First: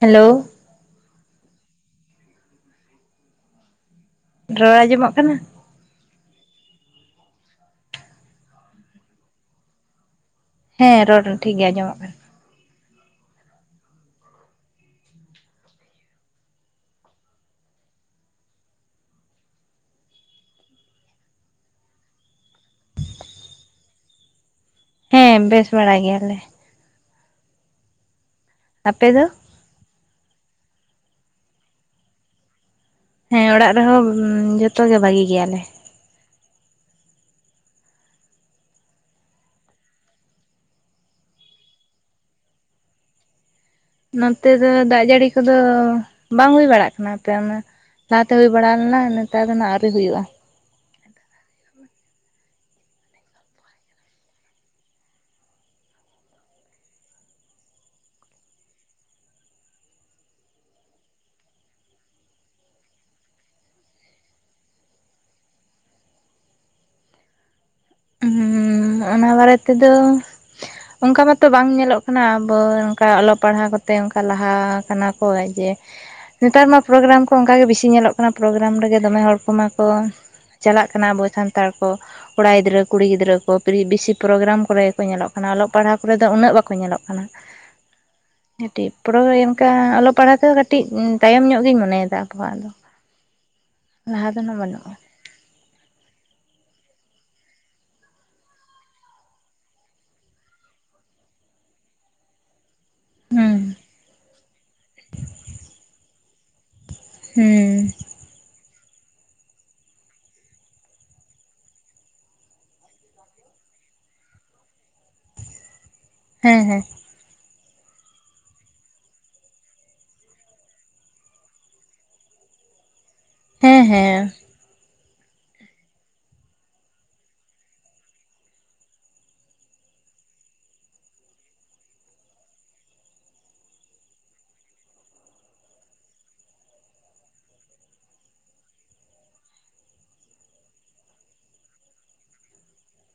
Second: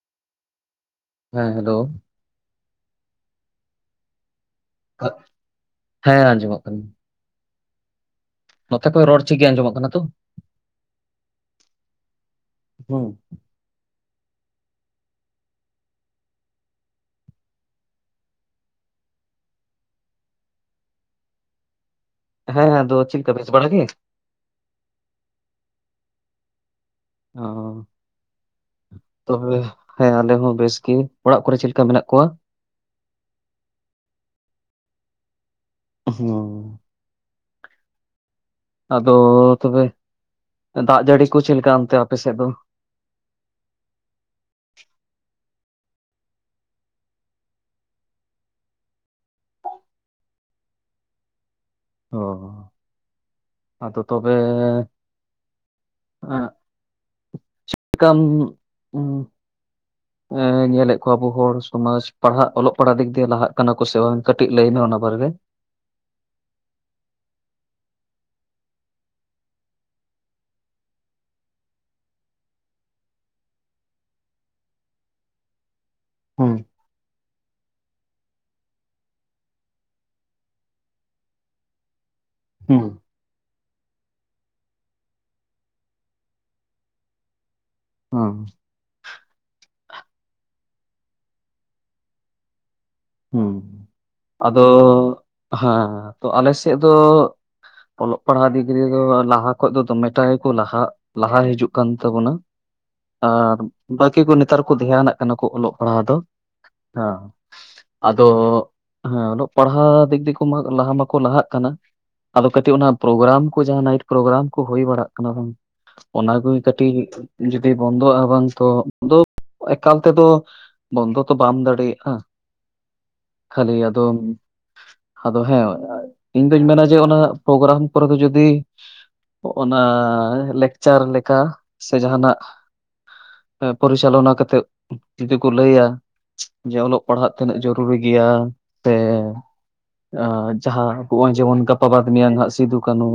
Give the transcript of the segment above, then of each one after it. Hello ᱦᱮᱸ hello. ᱨᱚᱲ ᱟᱸᱡᱚᱢᱚᱜ ᱠᱟᱱᱟ᱾ ᱦᱮᱸ ᱟᱸᱡᱚᱢᱚᱜ ᱠᱟᱱᱟ᱾ ᱱᱚᱛᱮ ᱠᱚ ᱨᱚᱲ ᱴᱷᱤᱠ ᱜᱮ ᱟᱸᱡᱚᱢᱚᱜ ᱠᱟᱱᱟ ᱛᱚ᱾ ᱦᱮᱸ ᱨᱚᱲ ᱴᱷᱤᱠ ᱜᱮ ᱟᱸᱡᱚᱢᱚᱜ ᱠᱟᱱᱟ᱾ [inaudible] ᱦᱮᱸᱻᱦᱮᱸ ᱟᱫᱚ ᱪᱮᱫ ᱞᱮᱠᱟ ᱵᱮᱥ ᱵᱟᱲᱟ ᱜᱮ? ᱦᱮᱸ ᱵᱮᱥ ᱵᱟᱲᱟ ᱜᱮᱭᱟᱻᱞᱮ ᱚᱻ ᱟᱯᱮ ᱫᱚ? ᱛᱚᱵᱮ ᱦᱮᱸ ᱟᱞᱮ ᱦᱚᱸ ᱵᱮᱥ ᱜᱮ, ᱚᱲᱟᱜ ᱠᱚᱨᱮ ᱪᱮᱫ ᱞᱮᱠᱟ ᱢᱮᱱᱟᱜ ᱠᱚᱣᱟ? ᱦᱮᱸ ᱚᱲᱟᱜ ᱨᱮᱦᱚᱸ ᱡᱚᱛᱚ ᱜᱮ ᱵᱷᱟᱜᱤ ᱜᱮᱭᱟᱞᱮ᱾ ᱦᱩᱸ ᱟᱫᱚ ᱛᱚᱵᱮ ᱫᱟᱜ ᱡᱟᱹᱲᱤ ᱠᱚ ᱪᱮᱫ ᱞᱮᱠᱟ ᱚᱱᱛᱮ ᱟᱯᱮᱥᱮᱫ ᱫᱚ᱾ ᱱᱚᱛᱮ ᱫᱚ ᱫᱟᱜ ᱡᱟᱹᱲᱤ ᱠᱚᱫᱚ ᱵᱟᱝ ᱦᱩᱭ ᱵᱟᱲᱟᱜ ᱠᱟᱱᱟ ᱟᱯᱮ ᱚᱱᱟ᱾ ᱞᱟᱦᱟᱛᱮ ᱦᱩᱭ ᱵᱟᱲᱟ ᱞᱮᱱᱟ, ᱱᱮᱛᱟᱨ ᱫᱚ ᱱᱟᱦᱟᱜ ᱟᱹᱣᱨᱤ ᱦᱩᱭᱩᱜᱼᱟ᱾ ᱚ, ᱟᱫᱚ ᱛᱚᱵᱮ᱾ ᱟᱸᱦ ᱪᱮᱫᱠᱻᱟᱢ [unintelligible] ᱦ ᱮᱸ ᱧᱮᱞᱻᱮᱫ ᱠᱚᱣᱟ ᱟᱵᱚ ᱦᱚᱲ ᱥᱚᱢᱟᱡᱽ ᱯᱟᱲᱦᱟᱜ ᱚᱞᱚᱜ ᱯᱟᱲᱦᱟᱜ ᱫᱤᱠ ᱫᱤᱭᱮ ᱞᱟᱦᱟᱜ ᱠᱟᱱᱟ ᱠᱚ ᱥᱮ ᱵᱟᱝ ᱠᱟᱹᱴᱤᱡ ᱞᱟᱹᱭ ᱢᱮ ᱚᱱᱟ ᱵᱟᱨᱮ ᱨᱮ ᱦᱩᱸ ᱚᱱᱟ ᱵᱟᱨᱮ ᱛᱮ ᱫᱚ ᱚᱱᱠᱟ ᱢᱟᱛᱚ ᱵᱟᱝ ᱧᱮᱞᱚᱜ ᱠᱟᱱᱟ ᱟᱵᱚ ᱚᱱᱠᱟ ᱚᱞᱚᱜ ᱯᱟᱲᱦᱟᱣ ᱠᱚᱛᱮ ᱚᱱᱠᱟ ᱞᱟᱦᱟ ᱠᱟᱱᱟ ᱠᱚ ᱡᱮ ᱦᱩᱸ ᱱᱮᱛᱟᱨ ᱢᱟ ᱯᱨᱳᱜᱨᱟᱢ ᱠᱚ ᱚᱱᱠᱟ ᱜᱮ ᱵᱮᱥᱤ ᱧᱮᱞᱚᱜ ᱠᱟᱱᱟ ᱯᱨᱳᱜᱨᱟᱢ ᱨᱮᱜᱮ ᱫᱚᱢᱮ ᱦᱚᱲ ᱠᱚᱢᱟ ᱠᱚ ᱪᱟᱞᱟᱜ ᱠᱟᱱᱟ ᱟᱵᱚ ᱥᱟᱱᱛᱟᱲ ᱠᱚ, ᱠᱚᱲᱟ ᱜᱤᱫᱽᱨᱟᱹ ᱦᱩᱸ ᱠᱩᱲᱤ ᱜᱤᱫᱽᱨᱟᱹ ᱯᱨᱤ ᱵᱮᱥᱤ ᱯᱨᱳᱜᱨᱟᱢ ᱠᱚᱨᱮ ᱜᱮ ᱠᱚ ᱧᱮᱞᱚᱜ ᱠᱟᱱᱟ, ᱚᱞᱚᱜ ᱯᱟᱲᱦᱟᱜ ᱠᱚᱨᱮ ᱫᱚ ᱩᱱᱟᱹᱜ ᱵᱟᱠᱚ ᱧᱮᱞᱚᱜ ᱠᱟᱱᱟ ᱳᱸᱦ ᱠᱟᱹᱴᱤᱡ ᱯᱚᱲᱳᱭ ᱚᱱᱠᱟ ᱚᱞᱚᱜ ᱯᱟᱲᱦᱟᱜ ᱛᱮᱫᱚᱸ ᱠᱟᱹᱴᱤᱡ ᱛᱟᱭᱚᱢ ᱧᱚᱜ ᱜᱤᱧ ᱢᱚᱱᱮᱭᱮᱻᱫᱟ ᱟᱵᱚᱣᱟᱜ ᱫᱚ ᱦᱳᱸ ᱞᱟᱦᱟ ᱫᱚ ᱱᱟᱜ ᱟᱫᱚ ᱵᱟᱹᱱᱩᱜᱼᱟ ᱦᱟᱸ ᱛᱚ ᱟᱞᱮ ᱥᱮᱫ ᱫᱚ ᱚᱞᱚᱜ ᱯᱟᱲᱦᱟᱜ ᱰᱤᱜᱽᱨᱤ ᱫᱚ ᱞᱟᱦᱟ ᱠᱷᱚᱡ ᱫᱚᱢᱮ ᱴᱟ ᱦᱮ ᱠᱚ ᱞᱟᱦᱟᱜ ᱞᱟᱦᱟ ᱦᱤᱡᱩᱜ ᱠᱟᱱ ᱛᱟᱹᱵᱚᱱᱟ ᱟᱨ ᱦᱩᱸ ᱵᱟᱹᱠᱤ ᱠᱚ ᱱᱮᱛᱟᱨ ᱠᱚ ᱫᱷᱮᱭᱟ ᱱᱟᱜ ᱠᱟᱱᱟ ᱠᱚ ᱚᱞᱚᱜ ᱯᱟᱲᱦᱟᱜ ᱫᱚ ᱦᱟ ᱦᱩᱸ ᱟᱫᱚ ᱦᱟᱸ ᱚᱞᱚᱜ ᱯᱟᱲᱦᱟᱜ ᱫᱤᱠ ᱫᱤᱠᱩ ᱢᱟ ᱞᱟᱦᱟ ᱢᱟᱠᱚ ᱞᱟᱦᱟᱜ ᱠᱟᱱᱟ ᱟᱫᱚ ᱠᱟᱹᱴᱤᱡ ᱚᱱᱟ ᱯᱨᱳᱜᱨᱟᱢ ᱠᱚ ᱡᱟᱦᱟᱸ ᱱᱟᱭᱤᱴ ᱯᱨᱳᱜᱨᱟᱢ ᱠᱚ ᱦᱩᱭ ᱵᱟᱲᱟᱜ ᱠᱟᱱᱟ ᱵᱟᱝ, ᱚᱱᱟ ᱠᱚᱻᱮ ᱦᱮᱸ ᱦᱮᱸ ᱠᱟᱹᱴᱤᱡ ᱡᱩᱫᱤ ᱵᱚᱱᱫᱚᱜᱼᱟ ᱵᱟᱝ ᱛᱚ ᱫᱳ ᱮᱠᱟᱞ ᱛᱮᱫᱚ ᱵᱚᱱᱫᱚ ᱛᱚ ᱵᱟᱢ ᱫᱟᱲᱮᱭᱟᱜᱼᱟ᱾ ᱠᱷᱟᱹᱞᱤ ᱦᱮᱸ ᱟᱫ ᱦᱮᱸ ᱟᱫᱚ ᱦᱮᱸ ᱤᱧ ᱫᱩᱧ ᱢᱮᱱᱟ ᱡᱮ ᱚᱱᱟ ᱯᱨᱳᱜᱨᱟᱢ ᱠᱚᱨᱮ ᱫᱚ ᱡᱩᱫᱤ ᱚᱱᱟ ᱞᱮᱠᱪᱟᱨ ᱞᱮᱠᱟ ᱥᱮ ᱡᱟᱦᱟᱱᱻᱟᱜ ᱮᱻ ᱯᱚᱨᱤᱪᱟᱞᱚᱱᱟ ᱠᱟᱛᱮᱜ ᱡᱩᱫᱤ ᱠᱚ ᱞᱟᱹᱭᱟ ᱡᱮ ᱚᱞᱚᱜ ᱯᱟᱲᱦᱟᱜ ᱛᱤᱱᱟᱹᱜ ᱡᱚᱨᱩᱨᱤ ᱜᱮᱭᱟ ᱛᱮ ᱟᱸᱻ ᱡᱟᱦᱟᱸ ᱠᱚ ᱵᱟᱝ ᱡᱮᱢᱚᱱ ᱜᱟᱯᱟ ᱵᱟᱫ ᱢᱮᱭᱟᱝ ᱦᱟᱜ ᱥᱤᱫᱩ- ᱠᱟᱹᱱᱩ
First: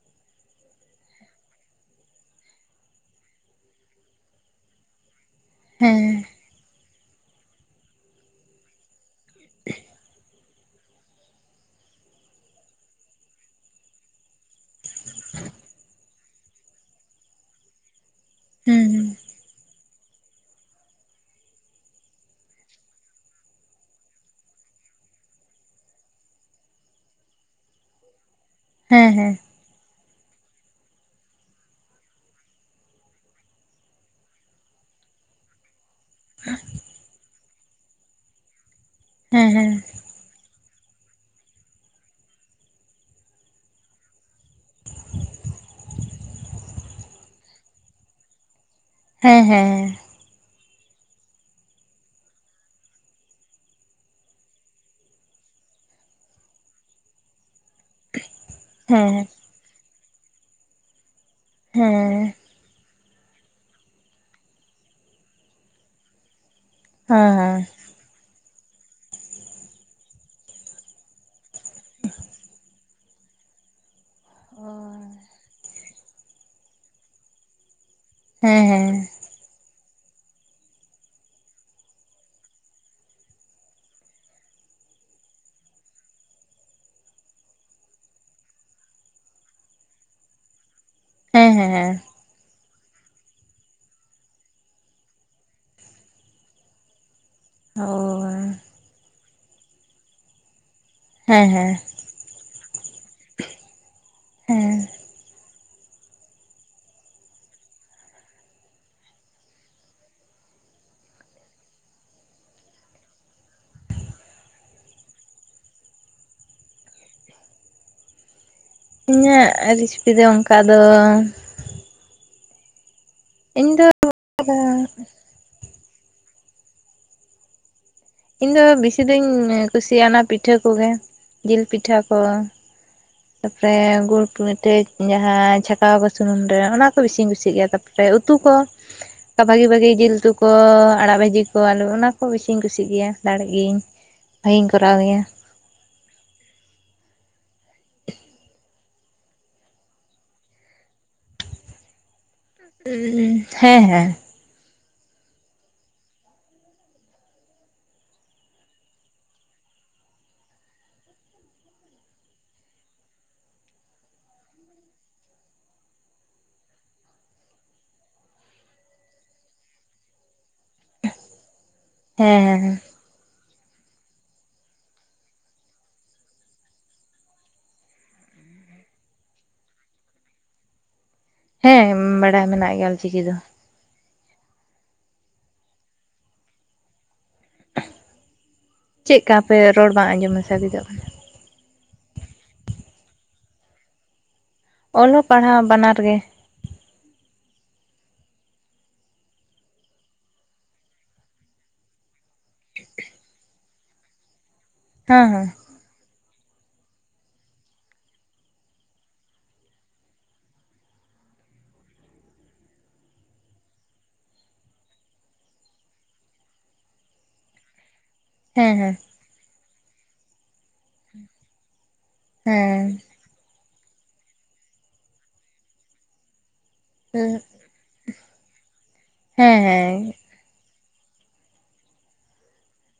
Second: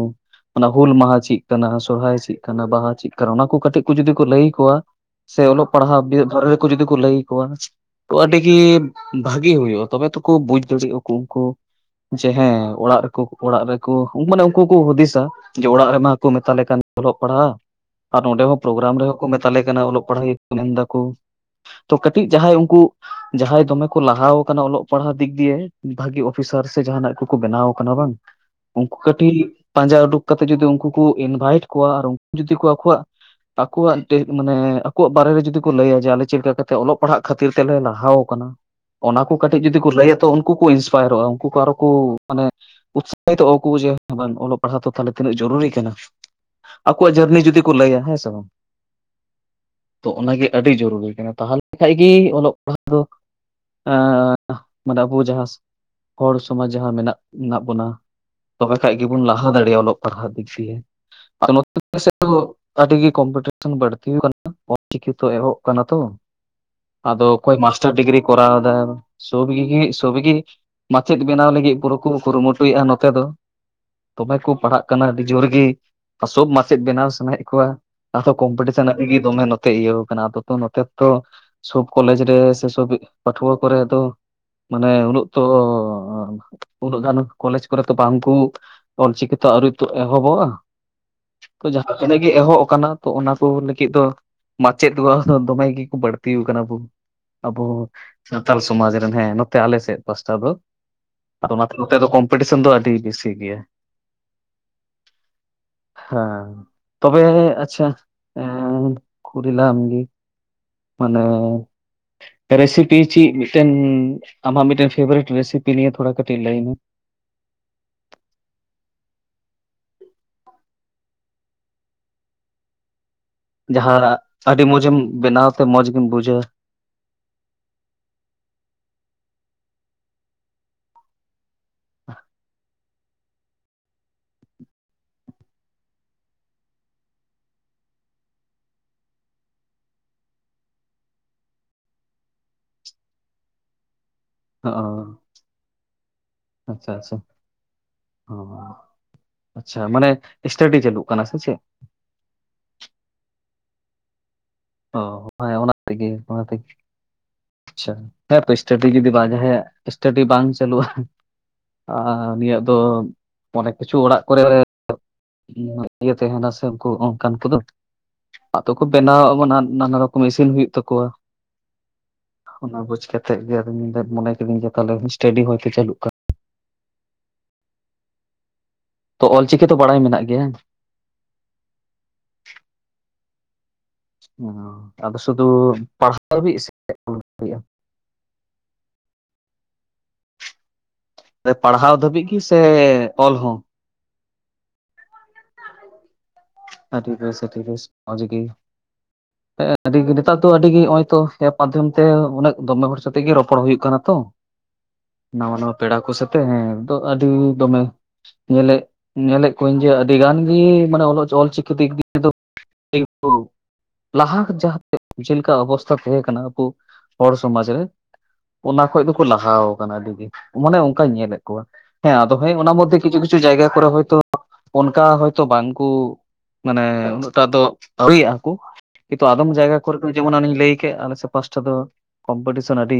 ᱚᱱᱟ ᱦᱩᱞ ᱢᱟᱦᱟᱸ ᱪᱮᱫ ᱠᱟᱱᱟ, ᱥᱚᱨᱦᱟᱭ ᱪᱮᱫ ᱠᱟᱱᱟ, ᱵᱟᱦᱟ ᱪᱮᱫ ᱠᱟᱱᱟ ᱚᱱᱟ ᱠᱚ ᱠᱟᱹᱴᱤᱡ ᱠᱚ ᱡᱩᱫᱤ ᱠᱚ ᱞᱟᱹᱭ ᱟᱠᱚᱣᱟ᱾ ᱥᱮ ᱚᱞᱚᱜ ᱦᱮᱸ ᱯᱟᱲᱦᱟᱜ ᱵᱮ ᱨᱮᱠᱚ ᱡᱩᱫᱤ ᱠᱚ ᱞᱟᱹᱭ ᱟᱠᱚᱣᱟ ᱛᱚ ᱟᱹᱰᱤᱜᱤ ᱵᱷᱟᱜᱤ ᱦᱩᱭᱩᱜᱼᱟ ᱵᱩᱡ ᱫᱟᱲᱮᱭᱟᱜᱼᱟ ᱠᱩ ᱩᱱᱠᱩ ᱡᱮ ᱦᱮᱸ ᱚᱲᱟᱜ ᱨᱮ ᱠᱚ, ᱚᱲᱟᱜ ᱨᱮ ᱠᱚ ᱢᱟᱱᱮ ᱩᱱᱠᱩ ᱠᱚ ᱦᱩᱫᱤᱥᱟ ᱡᱮ ᱚᱲᱟᱜ ᱨᱮᱢᱟ ᱠᱚ ᱢᱮᱛᱟᱞᱮ ᱠᱟᱱ ᱚᱞᱚᱜ ᱯᱟᱲᱦᱟᱜ ᱟᱨ ᱱᱚᱸᱰᱮ ᱦᱚᱸ ᱦᱩᱸ ᱯᱨᱳᱜᱨᱟᱢ ᱨᱮᱦᱚᱸ ᱠᱚ ᱢᱮᱛᱟᱞᱮ ᱠᱟᱱᱟ ᱚᱞᱚᱜ ᱯᱟᱲᱦᱟᱜ ᱢᱮᱱ ᱫᱟᱠᱚ ᱛᱚ, ᱠᱟᱹᱴᱤᱡ ᱡᱟᱦᱟᱸᱭ ᱩᱱᱠᱩ ᱡᱟᱦᱟᱸᱭ ᱫᱚᱢᱮ ᱠᱚ ᱞᱟᱦᱟᱣ ᱚᱞᱚᱜ ᱯᱟᱲᱦᱟᱜ ᱫᱤᱠ ᱫᱤᱭᱮ ᱵᱷᱟᱜᱤ ᱚᱯᱷᱤᱥᱟᱨ ᱥᱮ ᱡᱟᱦᱱᱟᱜ ᱠᱚᱻᱠᱚ ᱵᱮᱱᱟᱣ ᱠᱟᱱᱟ ᱵᱟᱝ? ᱩᱱᱠᱩ ᱦᱮᱸ ᱦᱮᱸ ᱠᱟᱹᱴᱤᱡ ᱯᱟᱸᱡᱟ ᱩᱰᱩᱠ ᱠᱛᱮᱫ ᱡᱚᱫᱤ ᱩᱱᱠᱩ ᱠᱚ ᱤᱱᱵᱷᱟᱭᱤᱴ ᱠᱚᱣᱟ ᱟᱨ ᱩᱱᱠᱩ ᱡᱚᱫᱤ ᱠᱚ ᱟᱠᱚᱣᱟᱜ ᱟᱠᱚᱣᱟᱜ ᱮᱱᱛᱮᱫ ᱢᱟᱱᱮ ᱟᱠᱚᱣᱟᱜ ᱵᱟᱨᱮ ᱨᱮ ᱡᱩᱫᱤᱳ ᱠᱚ ᱞᱟᱹᱭᱟ, ᱡᱮ ᱟᱞᱮ ᱪᱮᱫ ᱞᱮᱠᱟ ᱠᱟᱛᱮ ᱚᱞᱚᱜ ᱯᱟᱲᱦᱟᱜ ᱠᱷᱟᱹᱛᱤᱨ ᱛᱮ ᱞᱮ ᱞᱟᱦᱟᱣ ᱟᱠᱟᱱᱟ᱾ ᱚᱱᱟ ᱠᱚ ᱦᱮᱸ ᱠᱟᱹᱴᱤᱡ ᱦᱮᱸ ᱡᱩᱫᱤ ᱠᱩ ᱞᱟᱹᱭᱟ ᱛᱚ ᱩᱱᱠᱩ ᱠᱩ ᱤᱱᱥᱯᱟᱭᱟᱨᱚᱜᱼᱟ ᱩᱱᱠᱩ ᱠᱚ ᱟᱨᱚ ᱠᱚ ᱢᱟᱱᱮ ᱩᱛᱥᱟᱦᱤᱛᱚᱜᱼᱟ ᱟᱠᱚ ᱡᱮ ᱵᱟᱝ ᱚᱞᱚᱜ ᱯᱟᱲᱦᱟᱜ ᱫᱚ ᱛᱟᱦᱞᱮ ᱛᱤᱱᱟᱹᱜ ᱡᱚᱨᱩᱨᱤ ᱠᱟᱱᱟ ᱟᱠᱚᱣᱻᱟᱜ ᱡᱟᱹᱨᱱᱤ ᱡᱩᱫᱤ ᱠᱚ ᱞᱟᱹᱭᱟ ᱦᱮᱸ ᱥᱮ ᱵᱟᱝ᱾ ᱦᱮᱸᱻᱦᱮᱸᱻᱦᱮᱸ ᱛᱚ ᱚᱱᱟ ᱜᱮ ᱟᱹᱰᱤ ᱡᱚᱨᱩᱨᱤ ᱠᱟᱱᱟ ᱛᱟᱦᱚᱞᱮ ᱠᱷᱟᱱ ᱜᱮ ᱚᱞᱚᱜ ᱯᱟᱲᱦᱟᱜᱻᱫᱚ ᱟᱸᱻ ᱢᱟᱱᱮ ᱟᱵᱩ ᱡᱟᱦᱟᱸ ᱦᱚᱲ ᱥᱚᱢᱟᱡᱽ ᱡᱟᱦᱟᱸ ᱢᱮᱱᱟᱜ ᱢᱮᱱᱟᱜ ᱵᱚᱱᱟ ᱛᱚᱵᱮ ᱠᱷᱟᱡ ᱦᱮᱸ ᱦᱮᱸ ᱜᱮᱵᱚᱱ ᱞᱟᱦᱟ ᱫᱟᱲᱮᱭᱟᱜᱼᱟ᱾ ᱚᱞᱚᱜ ᱯᱟᱲᱦᱟᱜ ᱫᱤᱠ ᱫᱤᱭᱮ ᱚᱛ ᱟᱨ ᱦᱮᱸ ᱱᱚᱛᱮ ᱟᱹᱰᱤ ᱜᱮ ᱠᱚᱢᱯᱤᱴᱤᱥᱚᱱ ᱵᱟᱹᱲᱛᱤ ᱟᱠᱟᱱᱟ ᱚᱞᱼᱪᱤᱠᱤ ᱛᱚ ᱮᱦᱚᱵ ᱟᱠᱟᱱᱟ ᱛᱚ ᱦᱮᱸ ᱟᱫᱚ ᱦᱮᱸ ᱚᱠᱚᱭ ᱢᱟᱥᱴᱟᱨ ᱰᱤᱜᱽᱨᱤ ᱠᱚᱨᱟᱣ ᱮᱫᱟ, ᱥᱚᱵᱤᱜ ᱥᱚᱵᱤᱜᱤ ᱢᱟᱪᱮᱫ ᱵᱮᱱᱟᱣ ᱞᱟᱹᱜᱤᱫ ᱯᱩᱨᱟᱹ ᱠᱚ ᱠᱩᱨᱩᱢᱩᱴᱩᱭᱮᱫᱼᱟ ᱱᱚᱛᱮ ᱫᱚ, ᱫᱚᱢᱮ ᱠᱚ ᱯᱟᱲᱦᱟᱜ ᱠᱟᱱᱟ ᱟᱹᱰᱤ ᱡᱳᱨ ᱜᱮ ᱟᱥᱳᱠ ᱢᱟᱪᱮᱫ ᱵᱮᱱᱟᱣ ᱥᱟᱱᱟᱭᱮᱫ ᱠᱚᱣᱟ ᱟᱫᱚ ᱦᱮᱸ ᱠᱚᱢᱯᱤᱴᱤᱥᱚᱱ ᱜᱮ ᱫᱚᱢᱮ ᱛᱮ ᱤᱭᱟᱹᱣ ᱠᱟᱱᱟ ᱟᱫᱚ ᱱᱚᱛᱮ ᱛᱚ ᱥᱚᱵ ᱠᱚᱞᱮᱡᱽ ᱨᱮ ᱥᱮ ᱥᱳᱵ ᱯᱟᱹᱴᱷᱩᱣᱟᱹ ᱠᱚᱨᱮ ᱫᱚ ᱢᱟᱱᱮ ᱩᱱᱟᱹᱜ ᱛᱚ, ᱩᱱᱟᱹᱜ ᱜᱟᱱ ᱠᱚᱞᱮᱡᱽ ᱠᱚᱨᱮ ᱛᱚ ᱵᱟᱝ ᱠᱩ ᱚᱞᱼᱪᱤᱠᱤ ᱛᱚ ᱟᱹᱣᱨᱤ ᱛᱳ ᱮᱦᱚᱵᱚᱜᱼᱟ, ᱦᱮᱸ ᱛᱳ ᱦᱮᱸ ᱡᱟᱦᱟ ᱦᱮᱸ ᱛᱤᱱᱟᱹᱜ ᱜᱮ ᱜᱮ ᱮᱦᱚᱵ ᱟᱠᱟᱱᱟ ᱛᱚ ᱚᱱᱟ ᱠᱚ ᱞᱟᱹᱜᱤᱫ ᱫᱚ ᱢᱟᱪᱮᱫ ᱠᱚ ᱫᱚᱢᱮ ᱜᱮᱠᱚ ᱵᱟᱹᱲᱛᱤ ᱟᱠᱟᱱᱟ ᱵᱚ ᱾ ᱟᱵᱚ ᱚ ᱥᱟᱱᱛᱷᱟᱞ ᱥᱚᱢᱟᱡᱽ ᱨᱮᱱ ᱦᱮᱸ ᱱᱚᱛᱮ ᱟᱞᱮ ᱥᱮᱫ ᱯᱟᱥᱴᱟ ᱫᱚ ᱦᱮᱸ ᱟᱫᱚ ᱦᱮᱸ ᱚᱱᱟᱛᱮ ᱱᱚᱛᱮ ᱫᱚ ᱠᱚᱢᱯᱤᱴᱤᱥᱮᱱ ᱫᱚ ᱟᱹᱰᱤ ᱵᱮᱥᱤ ᱜᱮᱭᱟ᱾ ᱦᱮᱸᱻ ᱦᱮᱸ ᱛᱚᱵᱮ ᱟᱪᱪᱷᱟ ᱮ ᱠᱩᱨᱤᱞᱟᱢ ᱜᱮ᱾ ᱢᱟᱱᱮ ᱯᱮᱨᱮ ᱥᱤᱴ ᱾ [unintelligible] ᱟᱢᱟᱜ ᱢᱤᱫᱴᱮᱱ ᱯᱷᱮᱵᱟᱨᱤᱴ ᱨᱮᱥᱤᱯᱤ ᱱᱤᱭᱮ ᱛᱷᱚᱲᱟ ᱠᱟᱹᱴᱤᱡ ᱞᱟᱹᱭ ᱢᱮ᱾ ᱤᱧᱟᱹᱜ ᱨᱮᱥᱤᱯᱤ ᱫᱚ ᱚᱱᱠᱟ ᱫᱚ ᱤᱧ ᱫᱚ ᱡᱟᱦᱟᱸ ᱟᱹᱰᱤ ᱢᱚᱡᱮᱢ ᱵᱮᱱᱟᱣ ᱛᱮ ᱢᱚᱡᱮᱢ ᱵᱩᱡᱟ᱾ ᱤᱧ ᱫᱚ ᱵᱤᱥᱤ ᱫᱩᱧ ᱠᱩᱥᱤᱭᱟᱜ ᱚᱱᱟ ᱯᱤᱴᱷᱟᱹ ᱠᱚᱜᱮ, ᱡᱤᱞ ᱯᱤᱴᱷᱟᱹ ᱠᱚ᱾ ᱛᱟᱯᱚᱨᱮ ᱜᱩᱲ ᱯᱤᱴᱷᱟ. ᱡᱟᱦᱟᱸ ᱪᱷᱟᱸᱠᱟᱣ ᱟᱠᱚ ᱥᱩᱱᱩᱢ ᱨᱮ ᱚᱱᱟ ᱠᱚ ᱵᱤᱥᱤᱧ ᱠᱩᱥᱤᱭᱟᱜ ᱜᱮᱭᱟ ᱛᱟᱨ ᱯᱚᱨᱮ᱾ ᱨᱮ ᱩᱛᱩ ᱠᱚ᱾ ᱵᱷᱟᱹᱜᱤ ᱵᱷᱟᱹᱜᱤ ᱡᱤᱞ ᱩᱛᱩ ᱠᱚ ᱟᱲᱟᱜ ᱵᱷᱟᱹᱡᱤ ᱠᱚ ᱟᱞᱩ ᱚᱱᱟ ᱠᱚ ᱵᱤᱥᱤᱧ ᱠᱩᱥᱤᱜ ᱜᱮᱭᱟ ᱫᱟᱲᱮᱜ ᱜᱤᱭᱟᱹᱧ᱾ [unintelligible] ᱚ ᱜᱮᱭᱟ ᱟᱪᱪᱷᱟ ᱟᱪᱪᱷᱟ ᱚ᱾ ᱟᱪᱪᱷᱟ ᱢᱟᱱᱮ ᱥᱴᱟᱰᱤ ᱪᱟᱹᱞᱩᱜ ᱠᱟᱱᱟ ᱥᱮ ᱪᱮᱫ? [unintelligible] ᱦᱮᱸ ᱦᱮᱸ ᱚ ᱦᱮᱸ ᱚᱱᱟ ᱛᱮᱜᱮ ᱚᱱᱟ ᱛᱮᱜᱮ᱾ ᱟᱪᱪᱷᱟ ᱦᱮᱸ ᱥᱮᱞᱯᱚ ᱮᱥᱴᱤᱰᱤ ᱡᱩᱫᱤ ᱵᱟ ᱡᱟᱸᱦᱟᱭᱟᱜ ᱮᱥᱴᱤᱰᱤ ᱵᱟᱝ ᱪᱟᱹᱞᱩᱜᱼᱟ᱾ ᱟᱨ ᱱᱤᱭᱟ ᱫᱚ ᱚᱱᱮᱠ ᱠᱤᱪᱷᱩ ᱚᱲᱟᱜ ᱠᱚᱨᱮ ᱤᱭᱟᱹ ᱛᱮ ᱫᱩ ᱥᱮ ᱩᱱᱠᱩ ᱚᱱᱠᱟᱱ ᱠᱚᱫᱚ ᱟᱫᱚ ᱠᱚ ᱵᱮᱱᱟᱣ ᱟ᱾ ᱚᱱᱟ ᱱᱟᱱᱟ ᱨᱚᱠᱚᱢ ᱤᱥᱤᱱ ᱦᱩᱭᱩᱜ ᱛᱟᱠᱚᱣᱟ ᱦᱮᱸ ᱦᱮᱸ ᱚᱱᱟ ᱵᱩᱡ ᱠᱟᱛᱮ ᱛᱮᱫ ᱜᱮ ᱟᱫᱚ ᱢᱮᱱ ᱢᱚᱱᱮ ᱠᱤᱫᱤᱧ ᱡᱮ ᱛᱟᱦᱚᱞᱮ ᱥᱴᱟᱰᱤ ᱦᱚᱭᱛᱮ ᱪᱟᱹᱞᱩᱜ ᱠᱟᱱ ᱛᱚ ᱚᱞᱪᱤᱠᱤ ᱛᱚ ᱵᱟᱲᱟᱭ ᱢᱮᱱᱟᱜ ᱜᱮᱭᱟ ᱦᱮᱸ ᱵᱟᱰᱟᱭ ᱢᱮᱱᱟᱜ ᱜᱮᱭᱟ ᱚᱪᱤᱠᱤ ᱫᱚ᱾ ᱚ, ᱟᱫᱚ ᱥᱩᱫᱩ ᱯᱟᱲᱦᱟᱣ [unintelligible] ᱪᱮᱫ ᱠᱟ ᱯᱮ ᱨᱚᱲ ᱵᱟᱝ ᱟᱸᱡᱚᱢ ᱥᱟᱵᱤᱫᱚᱫ ᱠᱟᱱᱟ? ᱯᱟᱲᱦᱟᱣ ᱫᱷᱟᱹᱵᱤᱡ ᱜᱮ ᱥᱮ ᱚᱞ ᱦᱚᱸ-? ᱚᱞᱚᱜ ᱯᱟᱲᱦᱟᱣ ᱵᱟᱱᱟᱨ ᱜᱮ᱾ ᱟᱹᱰᱤ ᱵᱮᱥ ᱟᱹᱰᱤ ᱵᱮᱥ ᱢᱚᱡᱽ ᱜᱮ᱾ [unintelligible] [unintelligible] ᱱᱮᱛᱟᱨ ᱫᱚ ᱟᱹᱰᱤ ᱜᱮ ᱱᱚᱼᱚᱭ ᱛᱚ ᱮᱯ ᱢᱟᱫᱽᱫᱷᱚᱢ ᱛᱮ ᱩᱱᱟᱹᱜ ᱫᱚᱢᱮ ᱦᱚᱲ ᱥᱟᱛᱮᱜ ᱜᱮ ᱨᱚᱯᱚᱲ ᱦᱩᱭᱩᱜ ᱠᱟᱱᱟ ᱛᱚ᱾ ᱦᱮᱸ ᱦᱮᱸ ᱱᱟᱣᱟ ᱱᱟᱣᱟ ᱯᱮᱲᱟ ᱠᱚ ᱥᱟᱛᱮᱜ ᱦᱮᱸ ᱟᱹᱰᱤ ᱫᱚᱢᱮ ᱧᱮᱞᱮᱜ ᱧᱮᱞᱮᱫ ᱠᱩᱣᱟᱹᱧ ᱡᱮ ᱟᱹᱰᱤ ᱜᱟᱱ ᱜᱮ ᱢᱟᱱᱮ ᱚᱞᱚᱜ ᱚᱞᱪᱤᱠᱤ [inaudible] ᱞᱟᱦᱟ [unintelligible] ᱪᱮᱞᱠᱟ ᱚᱵᱚᱥᱛᱷᱟ ᱛᱟᱦᱮᱸ ᱠᱟᱱᱟ ᱟᱵᱚ ᱦᱚᱲ ᱥᱚᱢᱟᱡ ᱨᱮ ᱦᱮᱸ ᱚᱱᱟ ᱦᱮᱸ ᱠᱷᱚᱡ ᱫᱚᱠᱚ ᱞᱟᱦᱟᱣ ᱟᱠᱟᱱᱟ ᱟᱹᱰᱤ ᱜᱮ ᱢᱟᱱᱮ ᱧᱮᱞᱮᱫ ᱠᱚᱣᱟ ᱦᱮᱸ ᱟᱫᱚ ᱚᱱᱟ ᱢᱚᱫᱽᱫᱷᱮ ᱦᱮᱸ ᱨᱮ ᱠᱤᱪᱷᱩ ᱠᱤᱪᱷᱩ ᱠᱤᱪᱷᱩ ᱡᱟᱭᱜᱟ ᱠᱚᱨᱮ ᱦᱚᱭᱛᱳ ᱚᱱᱠᱟ ᱦᱚᱭᱛᱚ ᱵᱟᱝ ᱠᱩ ᱢᱟᱱᱮ ᱦᱮᱸ ᱩᱱᱟᱹᱜᱴᱟᱜ ᱫᱚ ᱟᱹᱣᱨᱤᱭᱟᱜ ᱟᱠᱚ ᱠᱤᱱᱛᱩ ᱟᱫᱚᱢ ᱡᱟᱭᱜᱟ ᱠᱚᱨᱮ ᱦᱮᱸ ᱫᱚ ᱡᱮᱢᱚᱱ ᱞᱟᱹᱭ ᱠᱮ ᱟᱞᱮ ᱥᱮᱫ ᱯᱟᱥᱴᱟ ᱫᱚ ᱠᱚᱢᱯᱤᱴᱤᱥᱚᱱ ᱟᱹᱰᱤ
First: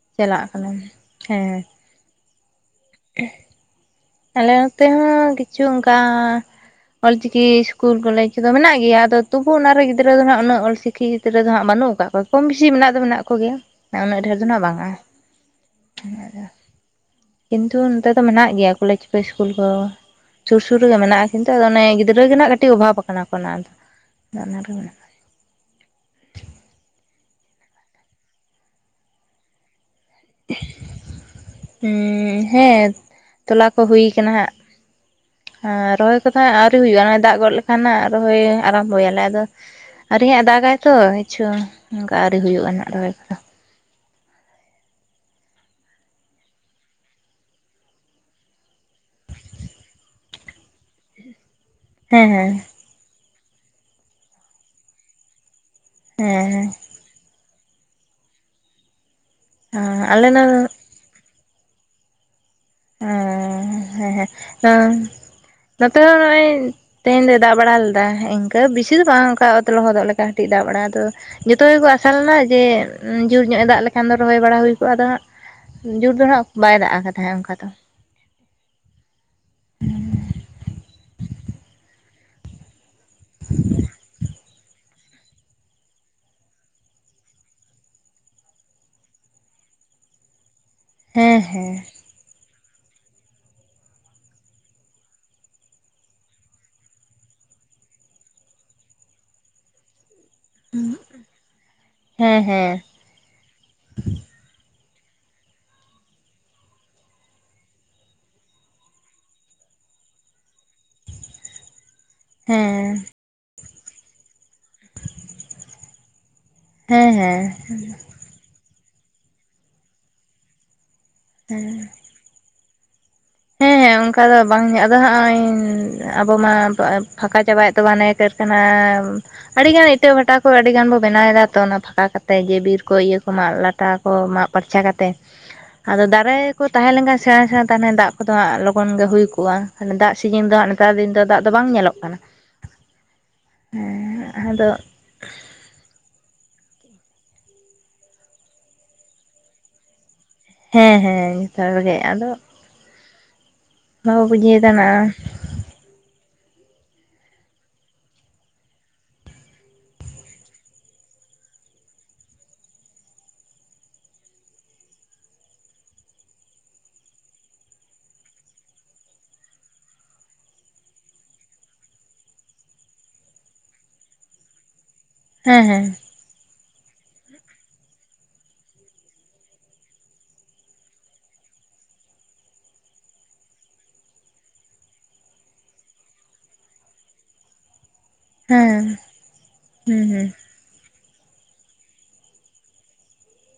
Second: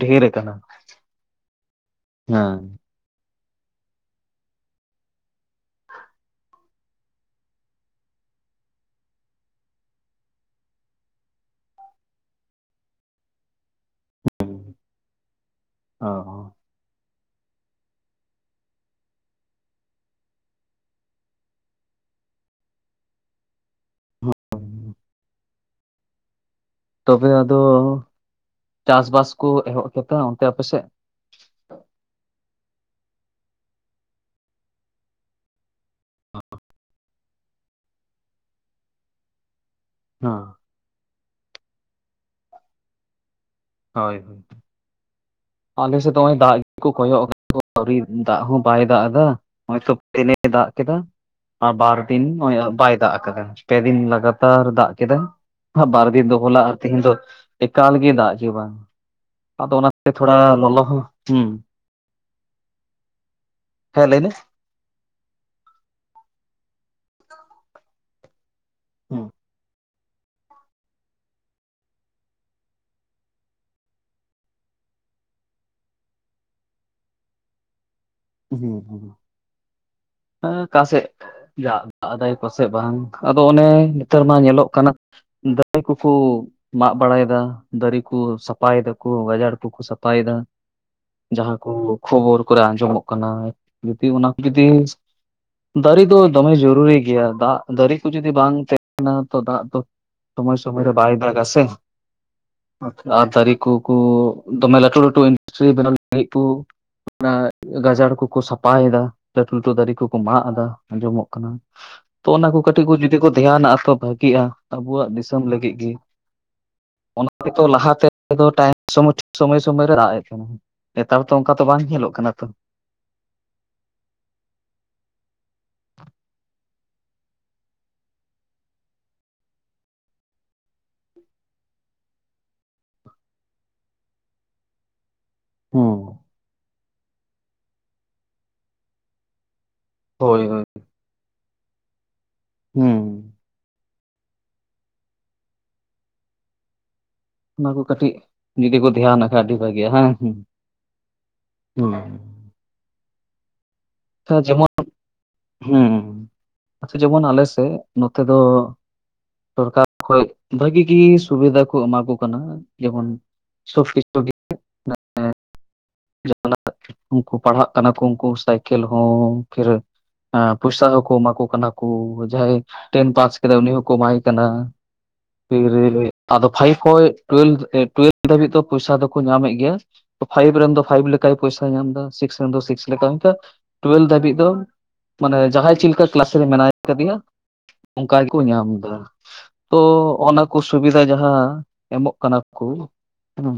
ᱰᱷᱮᱨ ᱪᱟᱞᱟᱜ ᱟᱠᱟᱱᱟ᱾ ᱠᱟᱱᱟ ᱦᱮᱸ ᱦᱟᱸ [unintelligible] ᱟᱞᱮ ᱱᱚᱛᱮ ᱦᱚᱸ ᱠᱤᱪᱷᱩ ᱚᱱᱠᱟ ᱚᱞᱪᱤᱠᱤ ᱤᱥᱠᱩᱞ ᱠᱚᱞᱮᱡᱽ ᱠᱚᱫᱚ ᱢᱮᱱᱟᱜ ᱜᱮᱭᱟ, ᱟᱫᱚ ᱛᱚᱵᱩ ᱚᱱᱟ ᱨᱮ ᱜᱤᱫᱽᱨᱟᱹ ᱫᱚᱦᱱᱟᱜ ᱩᱱᱟᱹᱜ ᱚᱞᱪᱤᱠᱤ [unintelligible] ᱨᱮᱫᱚ ᱦᱟᱸᱜ ᱵᱟᱹᱱᱩᱜ ᱠᱟᱜ ᱠᱚᱣᱟ ᱠᱚᱢ ᱵᱮᱥᱤ ᱢᱮᱱᱟᱜ ᱫᱚ ᱢᱮᱱᱟᱜ ᱠᱚᱜᱮᱭᱟ ᱩᱱᱟᱹᱜ ᱰᱷᱮᱨ ᱫᱚ ᱦᱟᱸᱜ ᱵᱟᱝᱼᱟ᱾ ᱚ [unintelligible] ᱠᱤᱱᱛᱩ ᱚᱱᱛᱮ ᱫᱚ ᱢᱮᱱᱟᱜ ᱜᱮᱭᱟ ᱠᱚᱞᱮᱡᱽ ᱠᱚ ᱤᱥᱠᱩᱞ ᱠᱚ᱾ ᱥᱩᱨ ᱥᱩᱨ ᱨᱮᱜᱮ ᱢᱮᱱᱟᱜᱼᱟ ᱠᱤᱱᱛᱩ ᱟᱫᱚ ᱚᱱᱮ ᱜᱤᱫᱽᱨᱟᱹ ᱜᱮᱱᱟᱜ ᱠᱟᱹᱴᱤᱡ ᱚᱵᱷᱟᱵ ᱠᱟᱱᱟ ᱠᱚ ᱚᱱᱟᱫᱚ ᱦᱩᱸ᱾ [unintelligible] ᱛᱚᱵᱮ ᱟᱫᱚ ᱪᱟᱥ ᱵᱟᱥ ᱠᱚ ᱮᱦᱚᱵ ᱠᱮᱫᱟ ᱚᱱᱛᱮ ᱟᱯᱮᱥᱮᱫ? ᱩᱸ ᱦᱮᱸ ᱛᱚᱞᱟ ᱠᱚ ᱦᱩᱭ ᱠᱟᱱᱟ ᱦᱟᱸᱜ᱾ ᱦᱚ ᱨᱚᱦᱚᱭ ᱠᱚᱫᱚ ᱦᱟᱸᱜ ᱟᱹᱣᱨᱤ ᱦᱩᱭᱩᱜᱼᱟ ᱱᱚᱭ ᱫᱟᱜ ᱜᱚᱫ ᱞᱮᱠᱷᱟᱱ ᱱᱟᱜ ᱨᱚᱦᱚᱭ ᱟᱨᱟᱢᱵᱚᱭᱟᱞᱮ ᱟᱫᱚ ᱟᱨᱤ ᱦᱮᱸ ᱦᱟᱸᱜ ᱫᱟᱜᱟᱭ ᱛᱚ ᱦᱤᱸᱪᱷᱩ ᱚᱱᱠᱟ ᱟᱹᱣᱨᱤ ᱦᱩᱭᱩᱜᱼᱟ ᱱᱟᱜ ᱨᱚᱦᱚᱭ ᱠᱚᱫᱚ ᱦᱳᱭ ᱟᱞᱮᱥᱮᱫ ᱫᱚ ᱱᱚᱜ ᱚᱭ ᱫᱟᱜ ᱜᱮᱠᱚ ᱠᱚᱭᱚᱜ ᱠᱟᱫᱟᱠᱚ ᱟᱹᱣᱨᱤ ᱫᱟᱜ ᱦᱚᱸ ᱵᱟᱭ ᱫᱟᱜ ᱫᱟ ᱦᱚᱜᱚᱭᱛᱚ ᱯᱮᱱᱮ ᱫᱟᱜ ᱠᱮᱫᱟ ᱵᱟᱨᱫᱤᱱ ᱦᱮᱸ ᱦᱮᱸ ᱱᱚᱩ ᱵᱟᱭ ᱫᱟᱜ ᱟᱠᱟᱫᱟ ᱯᱮᱫᱤᱱ ᱞᱟᱜᱟᱛᱟᱨ ᱫᱟᱜ ᱠᱮᱫᱟ᱾ ᱵᱟᱨᱫᱤᱱ ᱫᱚ ᱦᱮᱸ ᱦᱚᱞᱟ ᱟᱨ ᱛᱮᱦᱤᱧ ᱫᱚ ᱮᱠᱟᱞ ᱜᱮ ᱫᱟᱜ ᱪ ᱵᱟᱝ ᱟᱫᱚ ᱚᱱᱟ ᱦᱮᱸ ᱟᱞᱮ ᱛᱷᱚᱲᱟ ᱱᱚᱣᱟ ᱞᱚᱞᱚ ᱦᱚᱸ ᱦᱩᱸ ᱮᱸ ᱦᱮᱸ ᱞᱟᱹᱭ ᱦᱮᱸ ᱢᱮ ᱚᱸ ᱱᱚᱛᱮ ᱦᱚᱸ ᱱᱚᱜᱼᱚᱭ ᱛᱮᱦᱮᱧ ᱫᱚ ᱫᱟᱜ ᱵᱟᱲᱟ ᱞᱮᱫᱟ᱾ ᱚᱱᱠᱟ ᱵᱤᱥᱤᱫ ᱫᱚ ᱦᱩᱸ ᱵᱟᱝ ᱚᱱᱠᱟ ᱚᱛ ᱞᱚᱦᱚᱫᱚᱜ ᱞᱮᱠᱟ ᱠᱟᱹᱴᱤᱡ ᱫᱟᱜ ᱵᱟᱲᱟ ᱟᱫᱚ ᱡᱚᱛᱚ ᱜᱮᱠᱚ ᱟᱥᱟ ᱞᱮᱱᱟ ᱡᱮ ᱡᱳᱨ ᱧᱚᱜ ᱮ ᱫᱟᱜ ᱞᱮᱠᱷᱟᱱ ᱫᱚ ᱨᱚᱦᱚᱭ ᱵᱟᱲᱟ ᱦᱩᱭ ᱠᱚᱜᱼᱟ ᱟᱫᱚ ᱦᱟᱸᱜ ᱡᱳᱨ ᱫᱚ ᱦᱟᱸᱜ ᱵᱟᱭ ᱫᱟᱜ ᱟᱠᱟ ᱛᱟᱦᱮᱸᱫ ᱚᱱᱠᱟ ᱫᱚ᱾ ᱦᱩᱸ ᱦᱩᱸ ᱚᱠᱟᱥᱮᱫ ᱫᱟᱜ ᱫᱟᱜᱫᱟᱭ ᱯᱟᱥᱮᱫ ᱵᱟᱝ ᱟᱫᱚ ᱚᱱᱮ ᱱᱮᱛᱟᱨ ᱢᱟ ᱧᱮᱞᱚᱜ ᱠᱟᱱᱟ ᱫᱟᱨᱮ ᱠᱩᱠᱩ ᱢᱟᱜ ᱵᱟᱲᱟᱭ ᱫᱟ ᱫᱟᱨᱤᱠᱩ ᱥᱟᱯᱷᱟᱭᱮ ᱫᱟᱠᱩ ᱜᱟᱡᱟᱲ ᱠᱩᱠᱚ ᱥᱟᱯᱷᱟᱭᱮᱫᱟ, ᱦᱮᱸ ᱡᱟᱦᱟᱸ ᱠᱚ ᱦᱮᱸ ᱠᱷᱚᱵᱚᱨ ᱠᱚᱨᱮ ᱟᱸᱡᱚᱢᱚᱜ ᱠᱟᱱᱟ ᱡᱩᱫᱤ ᱚᱱᱟ ᱠᱚ ᱡᱩᱫᱤ ᱫᱟᱨᱮ ᱫᱚ ᱫᱚᱢᱮ ᱡᱚᱨᱩᱨᱤ ᱜᱮᱭᱟ ᱫᱟᱜ ᱫᱟᱨᱮ ᱠᱚ ᱡᱩᱫᱤ ᱵᱟᱝ ᱛᱟᱦᱮᱱᱟ ᱛᱚ ᱫᱟᱜ ᱫᱚ ᱥᱚᱢᱚᱭ ᱥᱚᱢᱚᱭ ᱨᱮ ᱵᱟᱭ ᱫᱟᱜᱟ ᱥᱮ, ᱦᱮᱸ ᱦᱮᱸ ᱟᱨ ᱫᱟᱨᱮ ᱠᱚᱠᱩ ᱫᱚᱢᱮ ᱞᱟᱹᱴᱩ ᱞᱟᱹᱴᱩ ᱤᱱᱰᱟᱥᱴᱨᱤ ᱵᱮᱱᱟᱣ ᱞᱟᱹᱜᱤᱫ ᱠᱚ ᱚᱱᱟ ᱜᱟᱡᱟᱲ ᱠᱩᱠᱚ ᱥᱟᱯᱷᱟᱭᱮᱫᱟ ᱞᱟᱹᱴᱩ ᱞᱟᱹᱴᱩ ᱫᱟᱨᱮ ᱠᱚᱠᱩ ᱢᱟᱜ ᱮᱫᱟ ᱟᱸᱡᱚᱢᱚᱜ ᱠᱟᱱᱟ ᱾ ᱛᱚ ᱚᱱᱟ ᱠᱚ ᱠᱟᱹᱴᱤᱡ ᱦᱮᱸ ᱠᱚ ᱡᱩᱫᱤ ᱠᱚ ᱫᱷᱮᱱᱟᱜᱼᱟ ᱛᱚ ᱵᱷᱟᱜᱤᱜᱼᱟ ᱾ ᱟᱵᱚᱣᱟᱜ ᱫᱤᱥᱚᱢ ᱞᱟᱹᱜᱤᱫ ᱜᱮ ᱦᱮᱸ ᱚᱱᱟ ᱦᱮᱸ ᱜᱮᱛᱚ ᱞᱟᱦᱟᱛᱮ ᱛᱮᱫᱚ ᱴᱟᱤ ᱥᱚᱢᱚᱭ ᱥᱚᱢᱚᱭ ᱨᱮ ᱨᱟᱮᱫ ᱛᱟᱦᱮᱱᱟᱭ ᱱᱮᱛᱟᱨ ᱛᱚ ᱚᱝᱠᱟ ᱫᱚ ᱚᱱᱠᱟ ᱛᱚ ᱵᱟᱝ ᱧᱮᱞᱚᱜ ᱠᱟᱱᱟ ᱛᱚ᱾ ᱦᱮᱸ ᱚᱱᱠᱟ ᱫᱚ ᱵᱟᱝ ᱦᱚᱸᱜᱚᱭ ᱟᱫᱚ ᱟᱵᱚ ᱢᱟ ᱯᱟ ᱯᱷᱟᱸᱠᱟ ᱪᱟᱵᱟᱭᱮᱫ ᱛᱚᱵᱚ ᱦᱟᱱᱮ ᱠᱟᱹᱨᱠᱟᱱᱟ ᱟᱹᱰᱤ ᱜᱟᱱ ᱤᱴᱟᱹᱜ ᱵᱷᱟᱴᱟ ᱠᱚ ᱟᱹᱰᱤ ᱜᱟᱱ ᱵᱚ ᱵᱮᱱᱟᱣ ᱫᱟ ᱛᱚ ᱚᱱᱟ ᱯᱷᱟᱠᱟ ᱠᱟᱛᱮᱜ ᱜᱮ ᱵᱤᱨ ᱠᱚ ᱤᱭᱟᱹ ᱠᱚ ᱢᱟᱜ ᱞᱴ ᱼᱼ ᱛᱟ ᱠᱚ ᱢᱟᱜ ᱯᱷᱟᱨᱪᱟ ᱠᱟᱛᱮ ᱦᱩᱸ ᱟᱫᱚ ᱫᱟᱨᱮ ᱠᱚ ᱛᱟᱦᱮᱸᱞᱮᱱᱠᱷᱟᱱ ᱥᱮᱬᱟ ᱥᱮᱬᱟ ᱛᱟᱦᱞᱮ ᱱᱟᱜ ᱫᱟᱜ ᱠᱚᱫᱚ ᱦᱟᱸᱜ ᱞᱚᱜᱚᱱ ᱜᱮ ᱦᱩᱭ ᱠᱚᱜᱼᱟ᱾ ᱦᱟᱱᱮ ᱫᱟᱜ ᱦᱳᱭ ᱥᱤᱡᱤᱱ ᱫᱚ ᱦᱳᱭ ᱱᱮᱛᱟᱨ ᱫᱤᱱ ᱫᱚ ᱫᱟᱜ ᱫᱚ ᱵᱟᱝ ᱧᱮᱞᱚᱜ ᱠᱟᱱᱟ᱾ ᱦᱩᱸ ᱦᱮᱸ ᱟᱫᱚ ᱚᱱᱟ ᱠᱚ ᱠᱟᱹᱴᱤᱡ ᱡᱩᱫᱤ ᱵᱚ ᱫᱷᱮᱭᱟᱱᱟ ᱠᱷᱟᱱ ᱟᱹᱰᱤ ᱵᱷᱟᱜᱮᱼᱟ ᱵᱟᱝ ᱥᱮ ᱦᱮᱸ ᱦᱮᱸ ᱱᱮᱛᱟᱨ ᱜᱮ ᱟᱫᱚ ᱦᱚ ᱟᱪᱪᱷᱟ ᱵᱩᱡᱷᱤᱭᱟᱹ ᱡᱮᱢᱚᱱ ᱫᱟᱱᱟ ᱦᱩᱸ ᱡᱮᱢᱚᱱ ᱟᱞᱮ ᱥᱮᱫ ᱱᱚᱛᱮ ᱫᱚ ᱥᱚᱨᱠᱟᱨ ᱠᱷᱚᱡ ᱵᱷᱟᱹᱜᱤ ᱜᱮ ᱥᱩᱵᱤᱫᱷᱟ ᱠᱚ ᱮᱢᱟ ᱠᱚ ᱠᱟᱱᱟ ᱡᱮᱢᱚᱱ ᱡᱷᱚᱛᱚ ᱠᱤᱪᱷᱩ ᱜᱮ ᱱᱮ ᱱᱟᱜ ᱩᱱᱠᱩ ᱯᱟᱲᱦᱟᱜ ᱠᱟᱱᱟ ᱠᱚ ᱩᱱᱠᱩ ᱥᱟᱭᱠᱮᱞ ᱦᱚᱸ ᱯᱷᱤᱨᱮ ᱯᱚᱭᱥᱟ ᱦᱚᱸᱠᱚ ᱮᱢᱟ ᱠᱚ ᱠᱟᱱᱟ ᱠᱚ ᱡᱟᱦᱟᱸᱟᱭ ᱴᱮᱱ ᱯᱟᱥ ᱠᱮᱫᱟᱭ ᱩᱱᱤ ᱦᱚᱸ ᱠᱚᱢᱟᱭ ᱠᱟᱱᱟ ᱦᱮᱸ ᱯᱷᱤᱨᱤ ᱦᱮᱸ ᱨᱮ ᱟᱫᱚ ᱯᱷᱟᱭᱤᱵᱷ ᱠᱷᱚᱡ ᱴᱩᱭᱮᱞ ᱴᱩᱭᱮᱞ ᱫᱷᱟᱹᱵᱤᱡ ᱫᱚ ᱯᱚᱭᱥᱟ ᱫᱚᱠᱚ ᱧᱟᱢᱮᱫ ᱜᱮᱭᱟ ᱾ ᱯᱷᱟᱭᱤᱵᱷ ᱨᱮᱱ ᱫᱚ ᱯᱷᱟᱭᱤᱵᱷ ᱞᱮᱠᱟᱭ ᱯᱚᱭᱥᱟᱭ ᱧᱟᱢ ᱮᱫᱟ ᱥᱤᱠᱥ ᱨᱮᱱ ᱫᱚ ᱥᱤᱠᱥ ᱞᱮᱠᱟ ᱤᱱᱠᱟ ᱴᱩᱭᱮᱞ ᱫᱷᱟᱹᱵᱤᱡ ᱫᱚ ᱢᱟᱱᱮ ᱡᱟᱦᱟᱸᱭ ᱪᱮᱫ ᱞᱮᱠᱟ ᱠᱮᱞᱟᱥ ᱨᱮ ᱢᱮᱱᱟᱭ ᱟᱠᱟᱫᱮᱭᱟ ᱾ ᱚᱱᱠᱟ ᱜᱮᱠᱚ ᱧᱟᱢ ᱦᱮᱸ ᱫᱟ ᱛᱚ ᱦᱩᱸ ᱦᱩᱸ ᱚᱱᱟ ᱠᱩ ᱥᱩᱵᱤᱫᱷᱟ ᱡᱟᱦᱟᱸ ᱮᱢᱚᱜ ᱠᱟᱱᱟ ᱠᱚ ᱦᱩᱸ